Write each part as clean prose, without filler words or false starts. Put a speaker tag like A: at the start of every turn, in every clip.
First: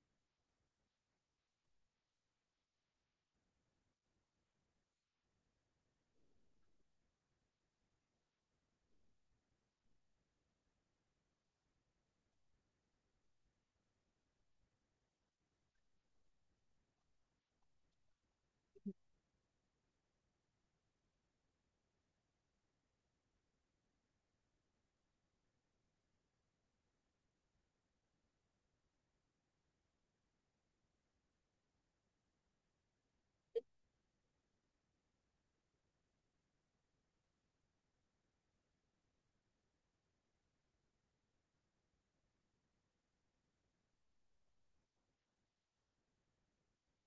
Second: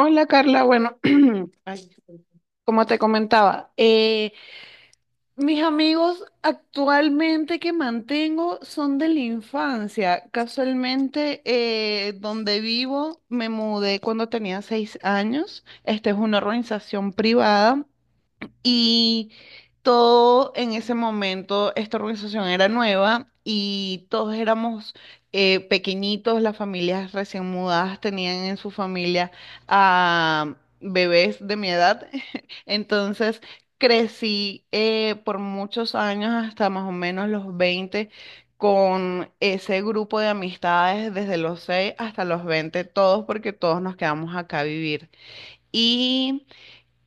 A: Hola Carla, bueno, ay, como te comentaba, mis amigos actualmente que mantengo son de la infancia. Casualmente, donde vivo me mudé cuando tenía 6 años. Esta es una organización privada y todo en ese momento, esta organización era nueva y todos éramos pequeñitos, las familias recién mudadas tenían en su familia a bebés de mi edad. Entonces crecí por muchos años, hasta más o menos los 20 con ese grupo de amistades desde los 6 hasta los 20 todos porque todos nos quedamos acá a vivir. Y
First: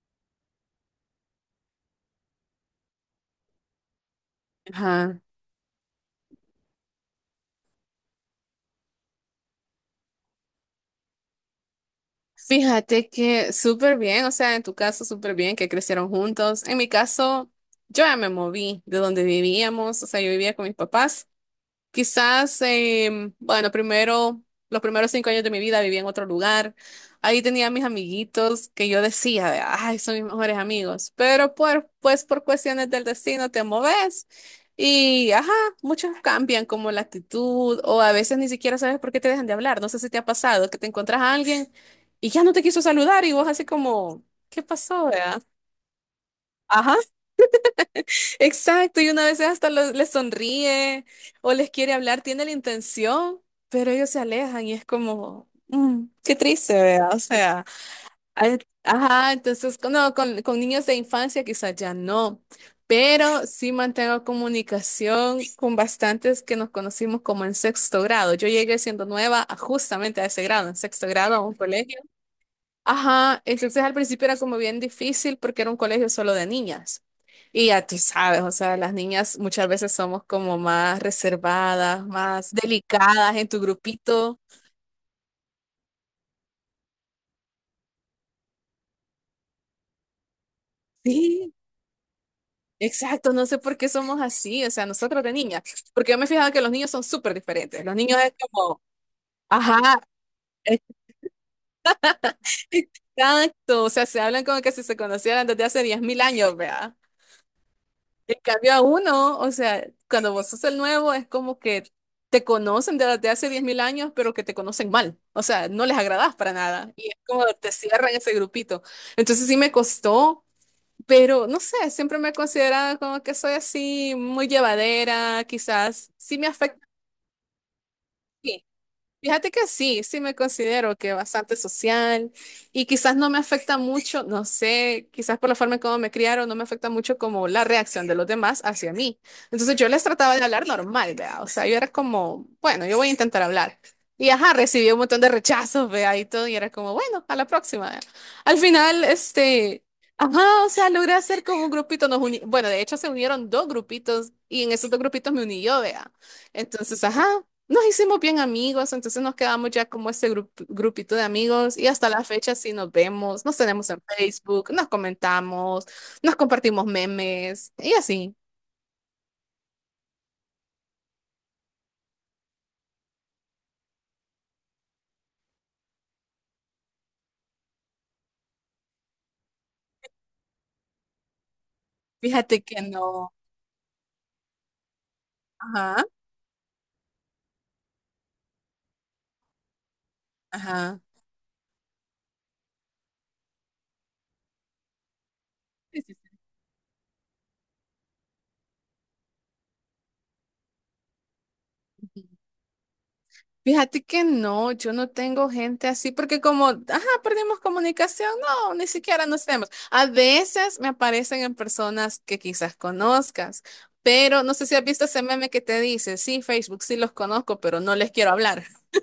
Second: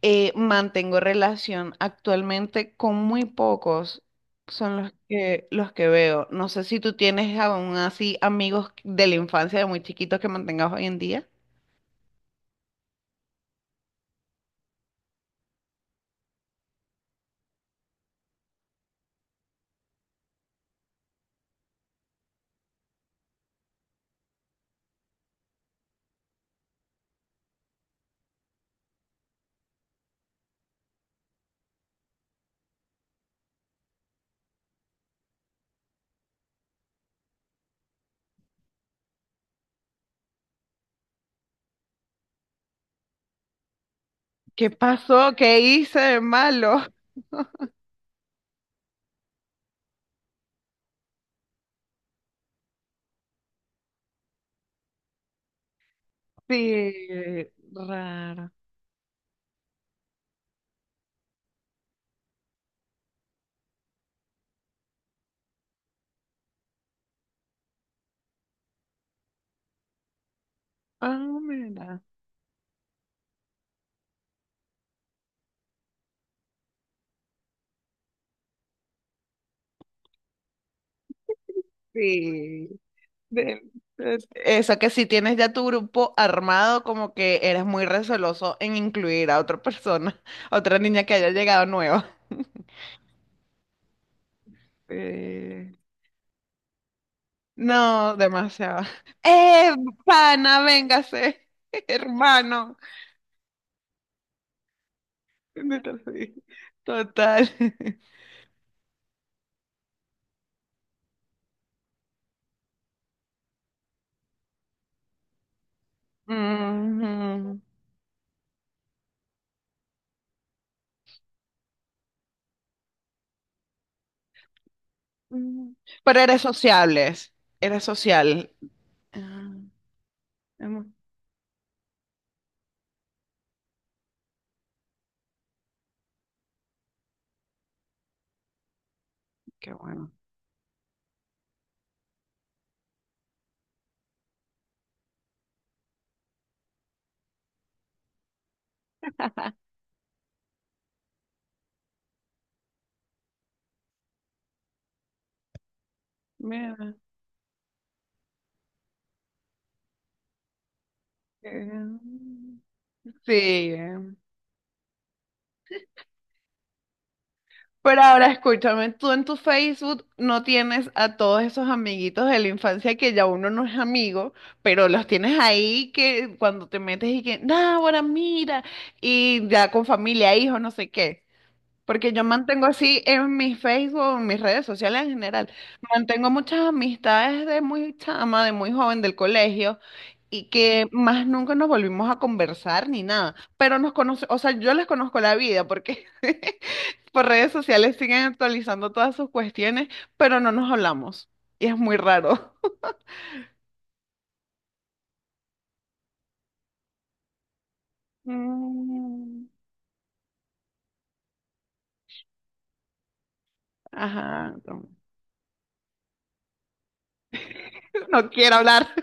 A: eh, mantengo relación actualmente con muy pocos, son
B: Ajá.
A: los que veo. No sé si tú tienes aún así amigos de la infancia de muy chiquitos que mantengas hoy en día.
B: Fíjate que súper bien, o sea, en tu caso súper bien que crecieron juntos. En mi caso, yo ya me moví de donde vivíamos, o sea, yo vivía con mis papás. Quizás, bueno, primero, los primeros 5 años de mi vida vivía en otro lugar. Ahí tenía mis amiguitos que yo decía, ay, son mis mejores amigos. Pero pues por cuestiones del destino te moves y, ajá, muchos cambian como la actitud o a veces ni siquiera sabes por qué te dejan de hablar. No sé si te ha pasado que te encuentras a alguien y ya no te quiso saludar y vos así como, ¿qué
A: ¿Qué
B: pasó,
A: pasó?
B: vea?
A: ¿Qué hice de malo?
B: Ajá. Exacto, y una vez hasta les sonríe o les quiere hablar, tiene la intención, pero ellos se alejan y es como, qué triste, ¿verdad? O
A: Sí,
B: sea,
A: raro.
B: hay- ajá, entonces, no, con niños de infancia quizás ya no, pero sí mantengo comunicación con bastantes que nos conocimos como en sexto grado. Yo llegué siendo nueva justamente a ese grado, en sexto grado
A: Ah,
B: a un colegio.
A: mira.
B: Ajá, entonces al principio era como bien difícil porque era un colegio solo de niñas. Y ya tú sabes, o sea, las niñas muchas veces somos como más reservadas, más
A: Sí.
B: delicadas en tu
A: de-
B: grupito.
A: Eso que si tienes ya tu grupo armado, como que eres muy receloso en incluir a otra persona, a otra niña que haya
B: Sí,
A: llegado nueva.
B: exacto, no sé por qué somos así, o sea, nosotros de niñas,
A: Sí.
B: porque yo me he fijado que los niños son súper diferentes. Los
A: No,
B: niños es
A: demasiado.
B: como,
A: ¡Eh,
B: ajá,
A: pana, véngase! Hermano.
B: exacto, o sea, se hablan como que si se conocieran desde
A: No.
B: hace 10.000 años, ¿verdad?
A: Total.
B: En cambio a uno, o sea, cuando vos sos el nuevo es como que te conocen desde hace 10.000 años, pero que te conocen mal. O sea, no les agradás para nada. Y es como
A: Ujú.
B: te cierran ese grupito. Entonces sí me costó, pero no sé, siempre me he considerado como que soy así muy llevadera,
A: Ujú.
B: quizás.
A: Pero
B: Sí
A: eres
B: me afecta.
A: sociables. Eres social. Ah,
B: Fíjate que sí, sí me
A: hemos-
B: considero que bastante social y quizás no me afecta mucho, no sé, quizás por la forma en cómo me criaron, no me afecta mucho como la reacción de los demás hacia mí.
A: qué
B: Entonces yo les
A: bueno.
B: trataba de hablar normal, ¿vea? O sea, yo era como, bueno, yo voy a intentar hablar. Y ajá, recibí un montón de rechazos, vea, y todo, y era como, bueno, a la próxima, vea. Al final, este, ajá, o sea, logré hacer como un grupito, bueno, de hecho se unieron dos grupitos y en esos dos grupitos me uní yo, vea.
A: Mira.
B: Entonces, ajá, nos hicimos bien amigos, entonces nos quedamos ya como ese grupito de amigos y
A: eh,
B: hasta la fecha sí nos vemos, nos
A: Sí.
B: tenemos en Facebook, nos comentamos, nos compartimos memes y
A: Pero ahora
B: así.
A: escúchame, tú en tu Facebook no tienes a todos esos amiguitos de la infancia que ya uno no es amigo, pero los tienes ahí que cuando te metes y que, ahora mira, y ya con familia, hijos, no sé qué. Porque yo
B: Fíjate
A: mantengo
B: que
A: así
B: no.
A: en mi Facebook, en mis redes sociales en general,
B: Ajá,
A: mantengo muchas amistades de muy chama, de muy joven del colegio y que
B: ajá.
A: más nunca nos volvimos a conversar ni nada, pero nos conoce, o sea, yo les conozco la vida
B: Sí,
A: porque
B: sí, sí.
A: por redes sociales siguen actualizando todas sus cuestiones, pero no nos hablamos y es muy raro.
B: Fíjate que no, yo no tengo gente así porque como, ajá, perdimos comunicación, no, ni siquiera
A: Mm,
B: nos vemos. A veces me aparecen en personas que quizás conozcas, pero no
A: ajá,
B: sé si has
A: no,
B: visto ese meme que te dice, sí, Facebook, sí los conozco, pero no les
A: no
B: quiero
A: quiero
B: hablar.
A: hablar.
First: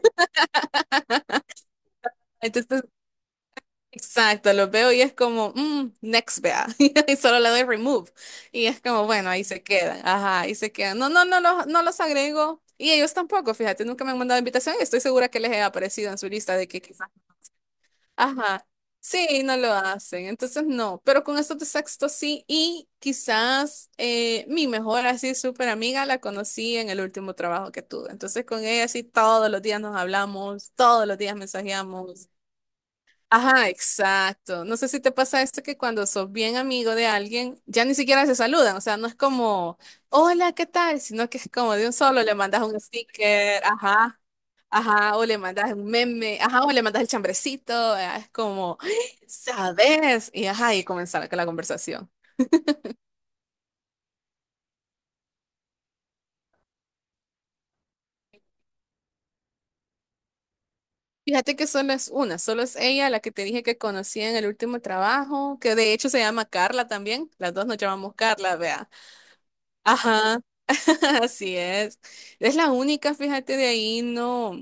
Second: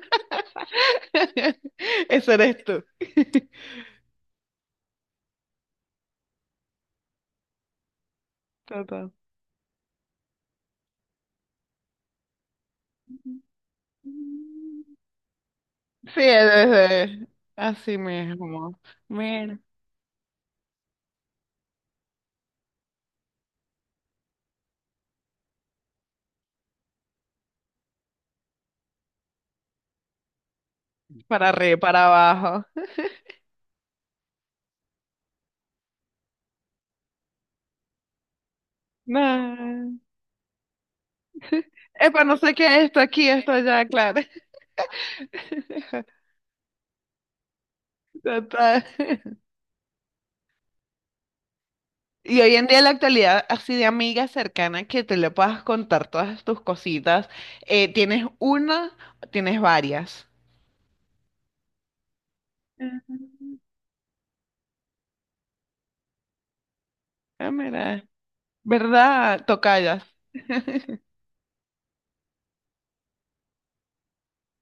A: Eso eres
B: Entonces
A: tú.
B: exacto, lo veo y es como, "Mm, next, vea". Y solo le doy remove. Y es como,
A: Total.
B: bueno, ahí se quedan. Ajá, ahí se quedan. No, no, no, no los agrego. Y ellos tampoco, fíjate, nunca me han mandado invitación y estoy segura que les he aparecido en
A: Sí,
B: su lista de que quizás.
A: así
B: Ajá.
A: mismo.
B: Sí, no
A: Mira,
B: lo hacen. Entonces, no. Pero con estos de sexto sí. Y quizás mi mejor así súper amiga la conocí en el último trabajo que tuve. Entonces, con ella sí todos los días nos hablamos, todos los días
A: para arriba, para
B: mensajeamos.
A: abajo.
B: Ajá, exacto. No sé si te pasa esto que cuando sos bien amigo de alguien, ya ni siquiera se saludan. O sea, no es como,
A: No.
B: hola, ¿qué tal? Sino que es como de un solo,
A: Epa,
B: le
A: no sé
B: mandas
A: qué
B: un
A: es esto aquí, esto
B: sticker,
A: allá,
B: ajá,
A: claro.
B: ajá, o le mandas un meme, ajá, o le mandas el chambrecito. Ah, es como,
A: Total.
B: ¿sabes? Y ajá, y comenzar con la conversación.
A: Y hoy en día, en la actualidad, así de amiga cercana que te le puedas contar todas tus cositas, ¿tienes una o tienes varias?
B: Fíjate que solo es una, solo es ella la que te
A: Ujú.
B: dije que conocí en el último trabajo, que de hecho se llama Carla también.
A: Ah,
B: Las dos nos
A: mira.
B: llamamos Carla, vea.
A: ¿Verdad? Tocallas.
B: Ajá. Así es. Es la única, fíjate, de ahí no.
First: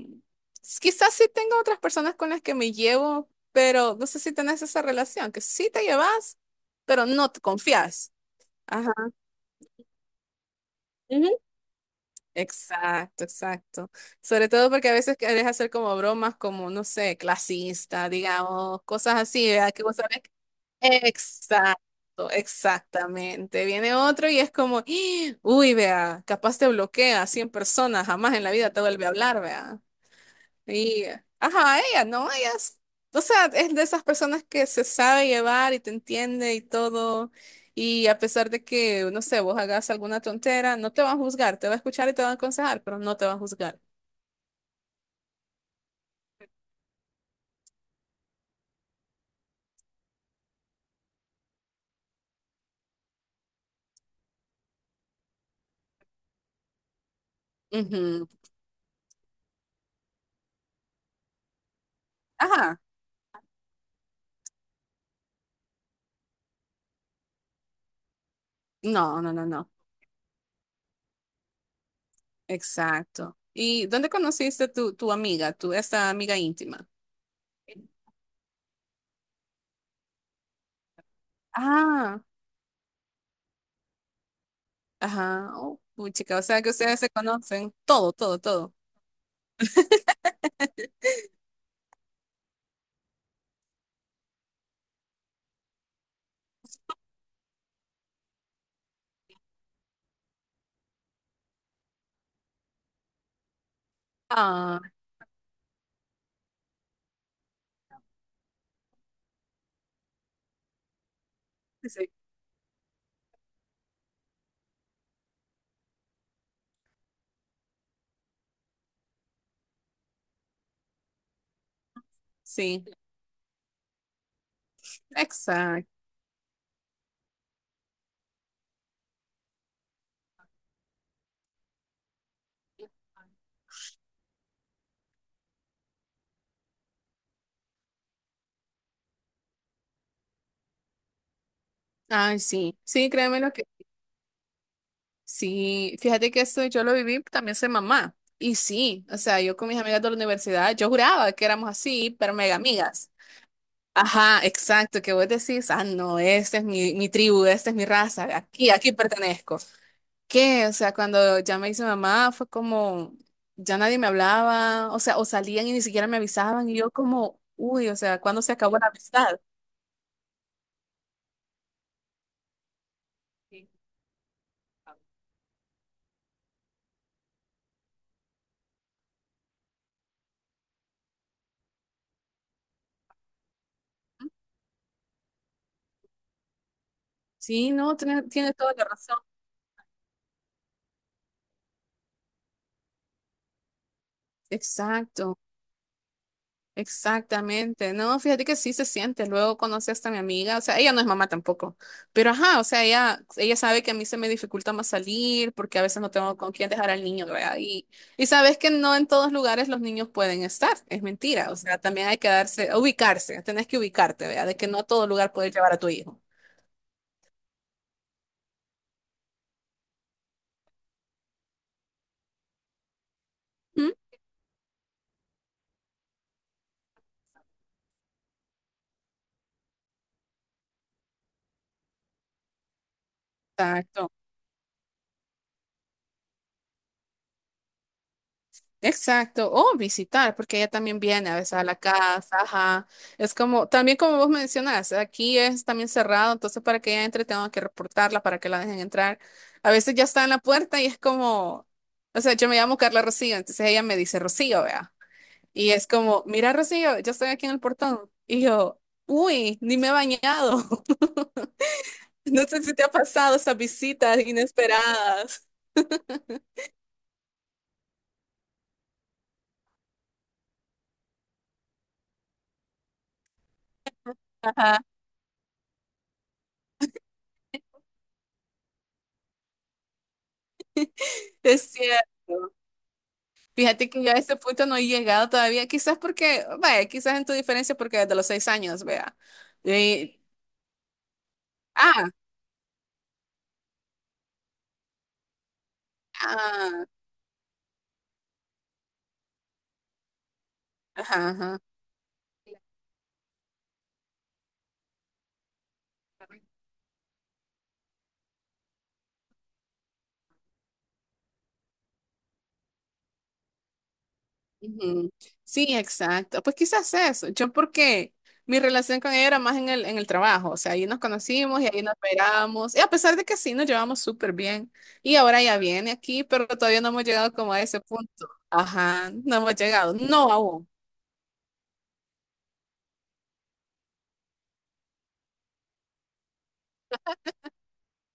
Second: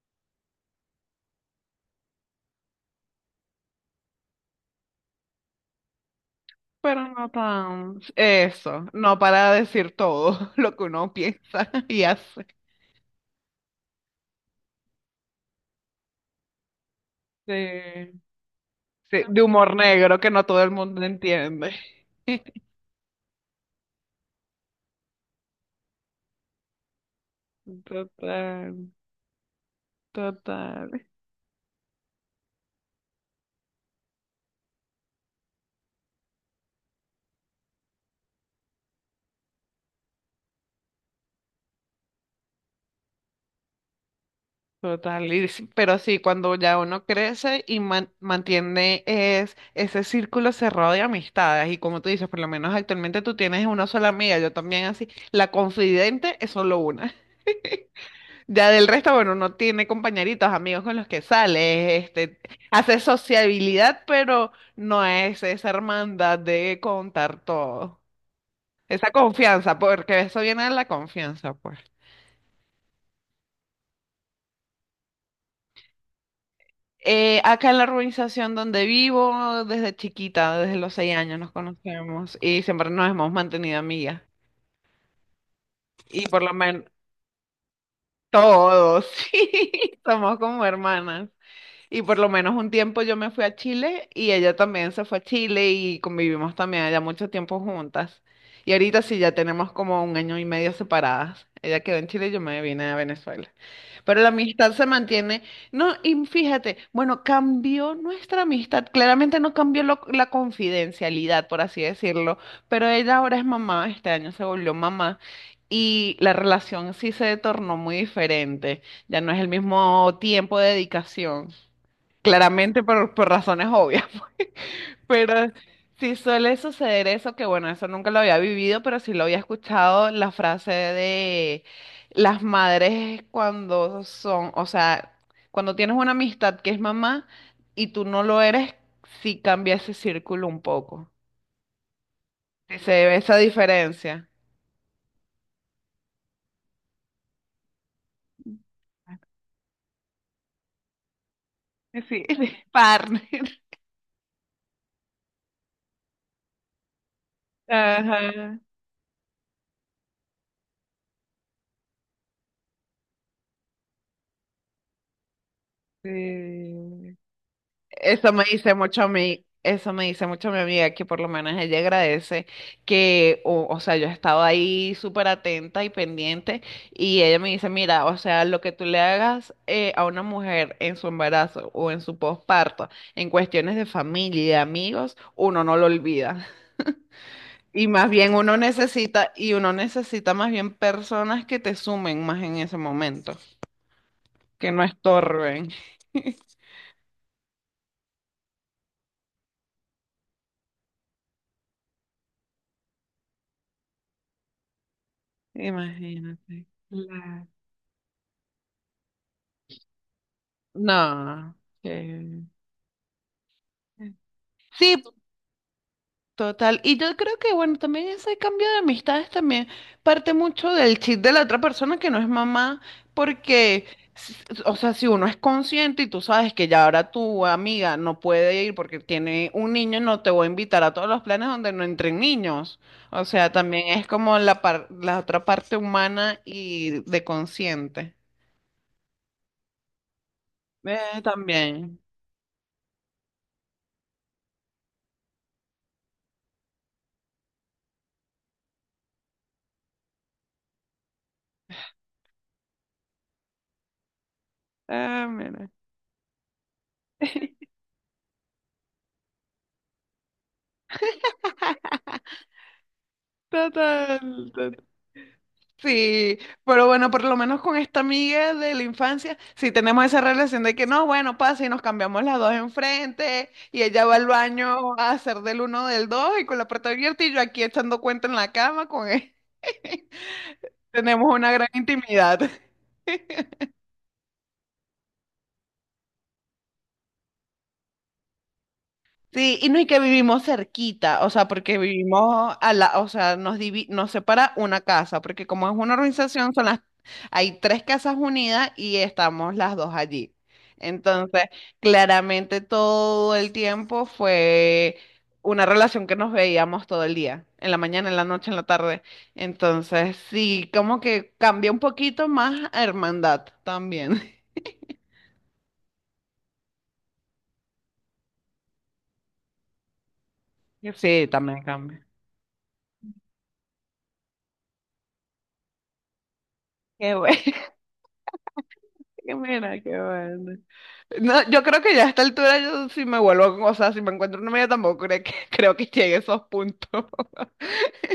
B: Quizás sí tengo otras personas con las que me llevo, pero no sé si tenés esa relación, que sí te llevas, pero
A: Pero no
B: no te
A: tan...
B: confías.
A: Eso,
B: Ajá.
A: no para decir todo lo que uno
B: Ujú.
A: piensa y hace.
B: Exacto, exacto. Sobre todo porque a veces querés hacer como bromas, como, no sé, clasista,
A: Sí.
B: digamos, cosas
A: Sí, de
B: así, ¿verdad?
A: humor
B: Que vos.
A: negro que no todo el mundo entiende.
B: Exacto, exactamente. Viene otro y es como, "Ah, uy, vea, capaz te bloquea a 100 personas, jamás en la vida
A: Total,
B: te vuelve a hablar, vea".
A: total,
B: Y, ajá, ella, ¿no? Ella es, o sea, es de esas personas que se sabe llevar y te entiende y todo. Y a pesar de que, no sé, vos hagas alguna tontera, no te va a juzgar, te va a escuchar y te va a aconsejar, pero no te va a juzgar.
A: total. Y sí, pero sí, cuando ya uno crece y mantiene es, ese círculo cerrado de amistades, y como tú dices, por lo menos actualmente tú tienes una sola amiga, yo también así, la confidente es solo una.
B: Ujú.
A: Ya del resto, bueno, uno tiene compañeritos, amigos con los que sale,
B: Ajá.
A: hace sociabilidad, pero no es esa hermandad de contar todo. Esa
B: No, no, no, no.
A: confianza, porque eso viene de la confianza, pues.
B: Exacto. ¿Y dónde conociste tu, amiga, tu esta amiga íntima?
A: Acá en la urbanización donde vivo, desde chiquita, desde los 6 años nos
B: Ah,
A: conocemos y siempre nos hemos mantenido amigas.
B: ajá. Oh,
A: Y
B: puchica, o
A: por lo
B: sea que
A: menos
B: ustedes se conocen. Todo, todo, todo.
A: todos, sí, somos como hermanas. Y por lo menos un tiempo yo me fui a Chile y ella también se fue a Chile y convivimos también allá mucho tiempo juntas. Y ahorita sí ya tenemos como un año y medio separadas. Ella quedó en Chile y yo me vine a Venezuela. Pero la amistad
B: Ah,
A: se mantiene. No, y fíjate, bueno, cambió nuestra amistad. Claramente no cambió la confidencialidad, por así
B: sí.
A: decirlo, pero ella ahora es mamá, este año se volvió mamá y la relación sí se tornó muy diferente. Ya no es el mismo tiempo de dedicación. Claramente
B: Sí,
A: por razones obvias. Pero
B: exacto.
A: sí suele suceder eso, que bueno, eso nunca lo había vivido, pero sí lo había escuchado, la frase de las madres cuando son, o sea, cuando tienes una amistad que es mamá y tú no lo eres, sí cambia ese círculo un poco.
B: Ay, sí.
A: Sí, se
B: Sí,
A: ve esa
B: créeme lo que.
A: diferencia.
B: Sí, fíjate que esto yo lo viví, también soy mamá. Y sí, o sea, yo con mis amigas de la universidad, yo juraba que éramos así,
A: Sí,
B: pero mega amigas.
A: partner.
B: Ajá, exacto, que vos decís, ah, no, esta es mi tribu, esta es mi raza,
A: Ajá.
B: aquí, aquí pertenezco. Que, o sea, cuando ya me hice mamá fue como, ya nadie me hablaba, o sea, o salían y ni siquiera me avisaban y yo
A: Sí.
B: como, uy, o sea,
A: Eso
B: ¿cuándo
A: me
B: se
A: dice
B: acabó la
A: mucho a
B: amistad?
A: mí, eso me dice mucho mi amiga, que por lo menos ella agradece que, o sea, yo he estado ahí súper atenta y pendiente y ella me dice, mira, o sea, lo que tú le hagas a una mujer en su embarazo o en su posparto, en cuestiones de familia y de amigos, uno no lo olvida.
B: Sí,
A: Y
B: no,
A: más
B: tienes,
A: bien
B: tienes
A: uno
B: toda la razón.
A: necesita, y uno necesita más bien personas que te sumen más en ese momento, que no
B: Exacto.
A: estorben.
B: Exactamente, no, fíjate que sí se siente, luego conocí hasta a mi amiga, o sea, ella no es mamá tampoco, pero ajá, o sea, ella sabe que a mí se me dificulta más salir porque a veces no tengo con
A: Imagínate.
B: quién dejar al niño,
A: Claro.
B: ¿verdad? Y sabes que no en todos lugares los niños pueden estar, es mentira,
A: No.
B: o sea, también hay que
A: que-
B: darse, ubicarse, tenés que ubicarte, ¿verdad? De que no a
A: Sí,
B: todo lugar puedes llevar a tu hijo.
A: total. Y yo creo que, bueno, también ese cambio de amistades también parte mucho del chip de la otra persona que no es mamá, porque,
B: ¿Mm?
A: s- o sea, si uno es consciente y tú sabes que ya ahora tu amiga no puede ir porque tiene un niño, no te voy a invitar a todos los planes donde no entren niños. O sea, también es
B: Exacto.
A: como la otra parte humana y de consciente.
B: Exacto, o visitar, porque ella también viene a veces a la
A: También.
B: casa, ajá. Es como, también como vos mencionas, aquí es también cerrado, entonces para que ella entre tengo que reportarla para que la dejen entrar. A veces ya está en la puerta y es como, o sea, yo me llamo Carla Rocío, entonces ella me dice Rocío, vea.
A: Ah, mira.
B: Y es como, mira Rocío, yo estoy aquí en el portón. Y yo, uy, ni me he bañado. No sé si te ha pasado esas visitas
A: Total, total.
B: inesperadas.
A: Sí, pero bueno, por lo menos con esta amiga de la infancia, sí tenemos esa relación de que no, bueno, pasa y nos cambiamos las dos enfrente y ella va al
B: Ajá,
A: baño a hacer del uno del dos y con la puerta abierta y yo aquí echando cuenta en la cama con él. Tenemos una gran
B: es
A: intimidad.
B: cierto. Fíjate que yo a este punto no he llegado todavía, quizás porque, vaya, quizás en tu diferencia porque desde los 6 años, vea.
A: Sí, y no y que
B: Y-
A: vivimos cerquita, o sea, porque
B: ah,
A: vivimos a la, o sea, nos separa una casa, porque como es una organización, son las,
B: ah,
A: hay tres casas unidas y estamos las dos allí.
B: ajá,
A: Entonces,
B: ajá.
A: claramente todo el tiempo fue una relación que nos veíamos todo el día, en la mañana, en la noche, en la tarde. Entonces, sí, como que cambia un poquito más a hermandad también.
B: Ujú. Sí, exacto. Pues quizás eso. Yo porque mi relación con ella era más en el trabajo, o sea, ahí nos
A: Sí,
B: conocimos
A: también
B: y ahí nos
A: cambia.
B: esperamos. Y a pesar de que sí, nos llevamos súper bien. Y ahora ya viene aquí, pero todavía no hemos
A: Qué
B: llegado
A: bueno.
B: como a ese punto. Ajá,
A: Que
B: no hemos
A: mira, qué
B: llegado. No
A: bueno.
B: aún.
A: No, yo creo que ya a esta altura yo si me vuelvo, o sea, si me encuentro una media tampoco creo que, creo que llegue a esos puntos.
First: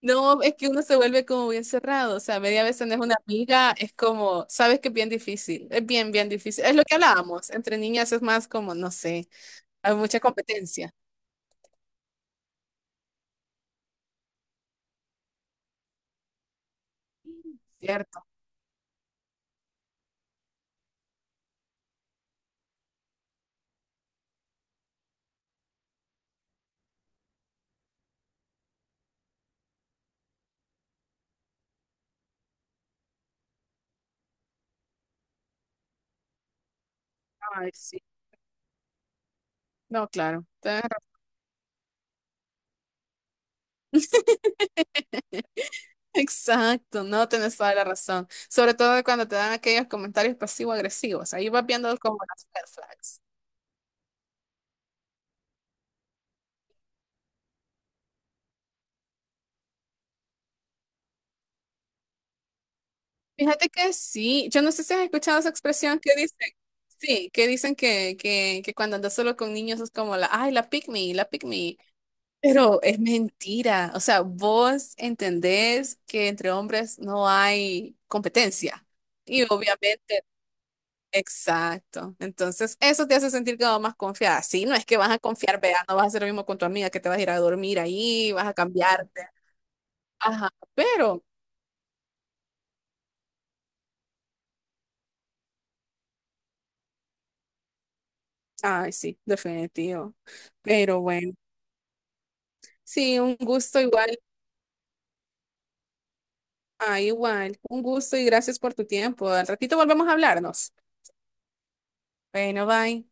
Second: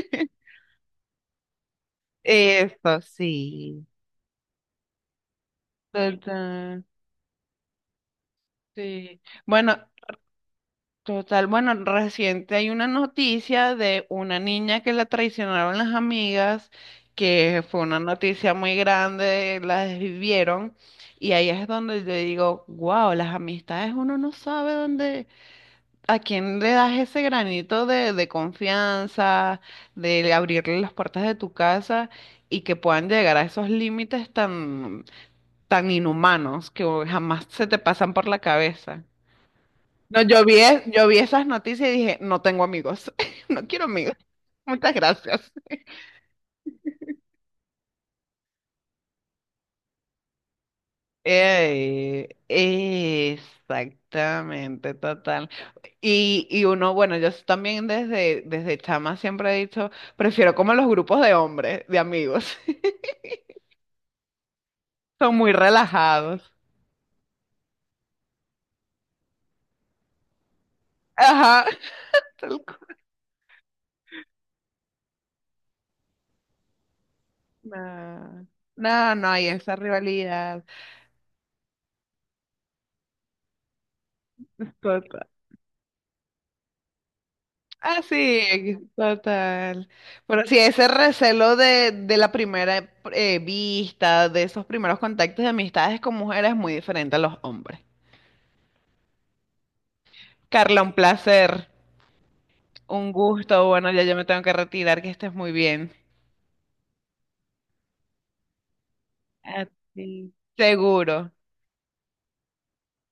B: No, es que uno se vuelve como bien cerrado, o sea, media vez tenés
A: Eso
B: una amiga,
A: sí.
B: es como, sabes que es bien difícil, es bien, bien difícil. Es lo
A: Total,
B: que hablábamos, entre niñas es más como, no
A: sí.
B: sé,
A: Bueno,
B: hay mucha competencia.
A: total, bueno, reciente hay una noticia de una niña que la traicionaron las amigas, que fue una
B: Cierto,
A: noticia muy grande, la desvivieron, y ahí es donde yo digo, wow, las amistades uno no sabe dónde. ¿A quién le das ese granito de confianza, de abrirle las puertas de tu casa y que puedan llegar a esos límites tan, tan inhumanos que jamás se
B: ay,
A: te
B: sí.
A: pasan por la cabeza?
B: No,
A: No,
B: claro.
A: yo vi,
B: Tenés
A: yo vi
B: razón.
A: esas noticias y dije, no tengo amigos, no quiero amigos. Muchas gracias.
B: Exacto, no tenés toda la razón. Sobre todo cuando te dan aquellos comentarios pasivo-agresivos. Ahí vas viendo como
A: Ey,
B: las red flags.
A: exactamente, total. Y uno, bueno, yo también desde chama siempre he dicho, prefiero como los grupos de hombres, de amigos.
B: Fíjate que sí. Yo no sé si has
A: Son
B: escuchado esa
A: muy
B: expresión que dicen.
A: relajados.
B: Sí, que dicen que cuando andas solo con niños es como la, ay, la pick me, la pick
A: Ajá.
B: me.
A: tal
B: Pero
A: cu-
B: es mentira. O sea, vos entendés que entre hombres no hay
A: no,
B: competencia.
A: no, no
B: Y
A: hay esa
B: obviamente,
A: rivalidad.
B: exacto. Entonces, eso te hace sentir como más confiada. Sí, no es que vas a
A: Total.
B: confiar, vea, no vas a hacer lo mismo con tu amiga que te vas a ir a dormir
A: Ah,
B: ahí, vas a
A: sí,
B: cambiarte.
A: total. Pero
B: Ajá,
A: sí, ese
B: pero,
A: recelo de la primera vista, de esos primeros contactos de amistades con mujeres es muy diferente a los hombres.
B: ay, sí, definitivo.
A: Carla, un
B: Pero bueno,
A: placer, un
B: sí, un
A: gusto.
B: gusto
A: Bueno, ya yo
B: igual.
A: me tengo que retirar, que estés muy bien.
B: Ah, igual. Un gusto y gracias por tu tiempo. Al ratito volvemos a
A: Sí,
B: hablarnos.
A: seguro.
B: Bueno, bye.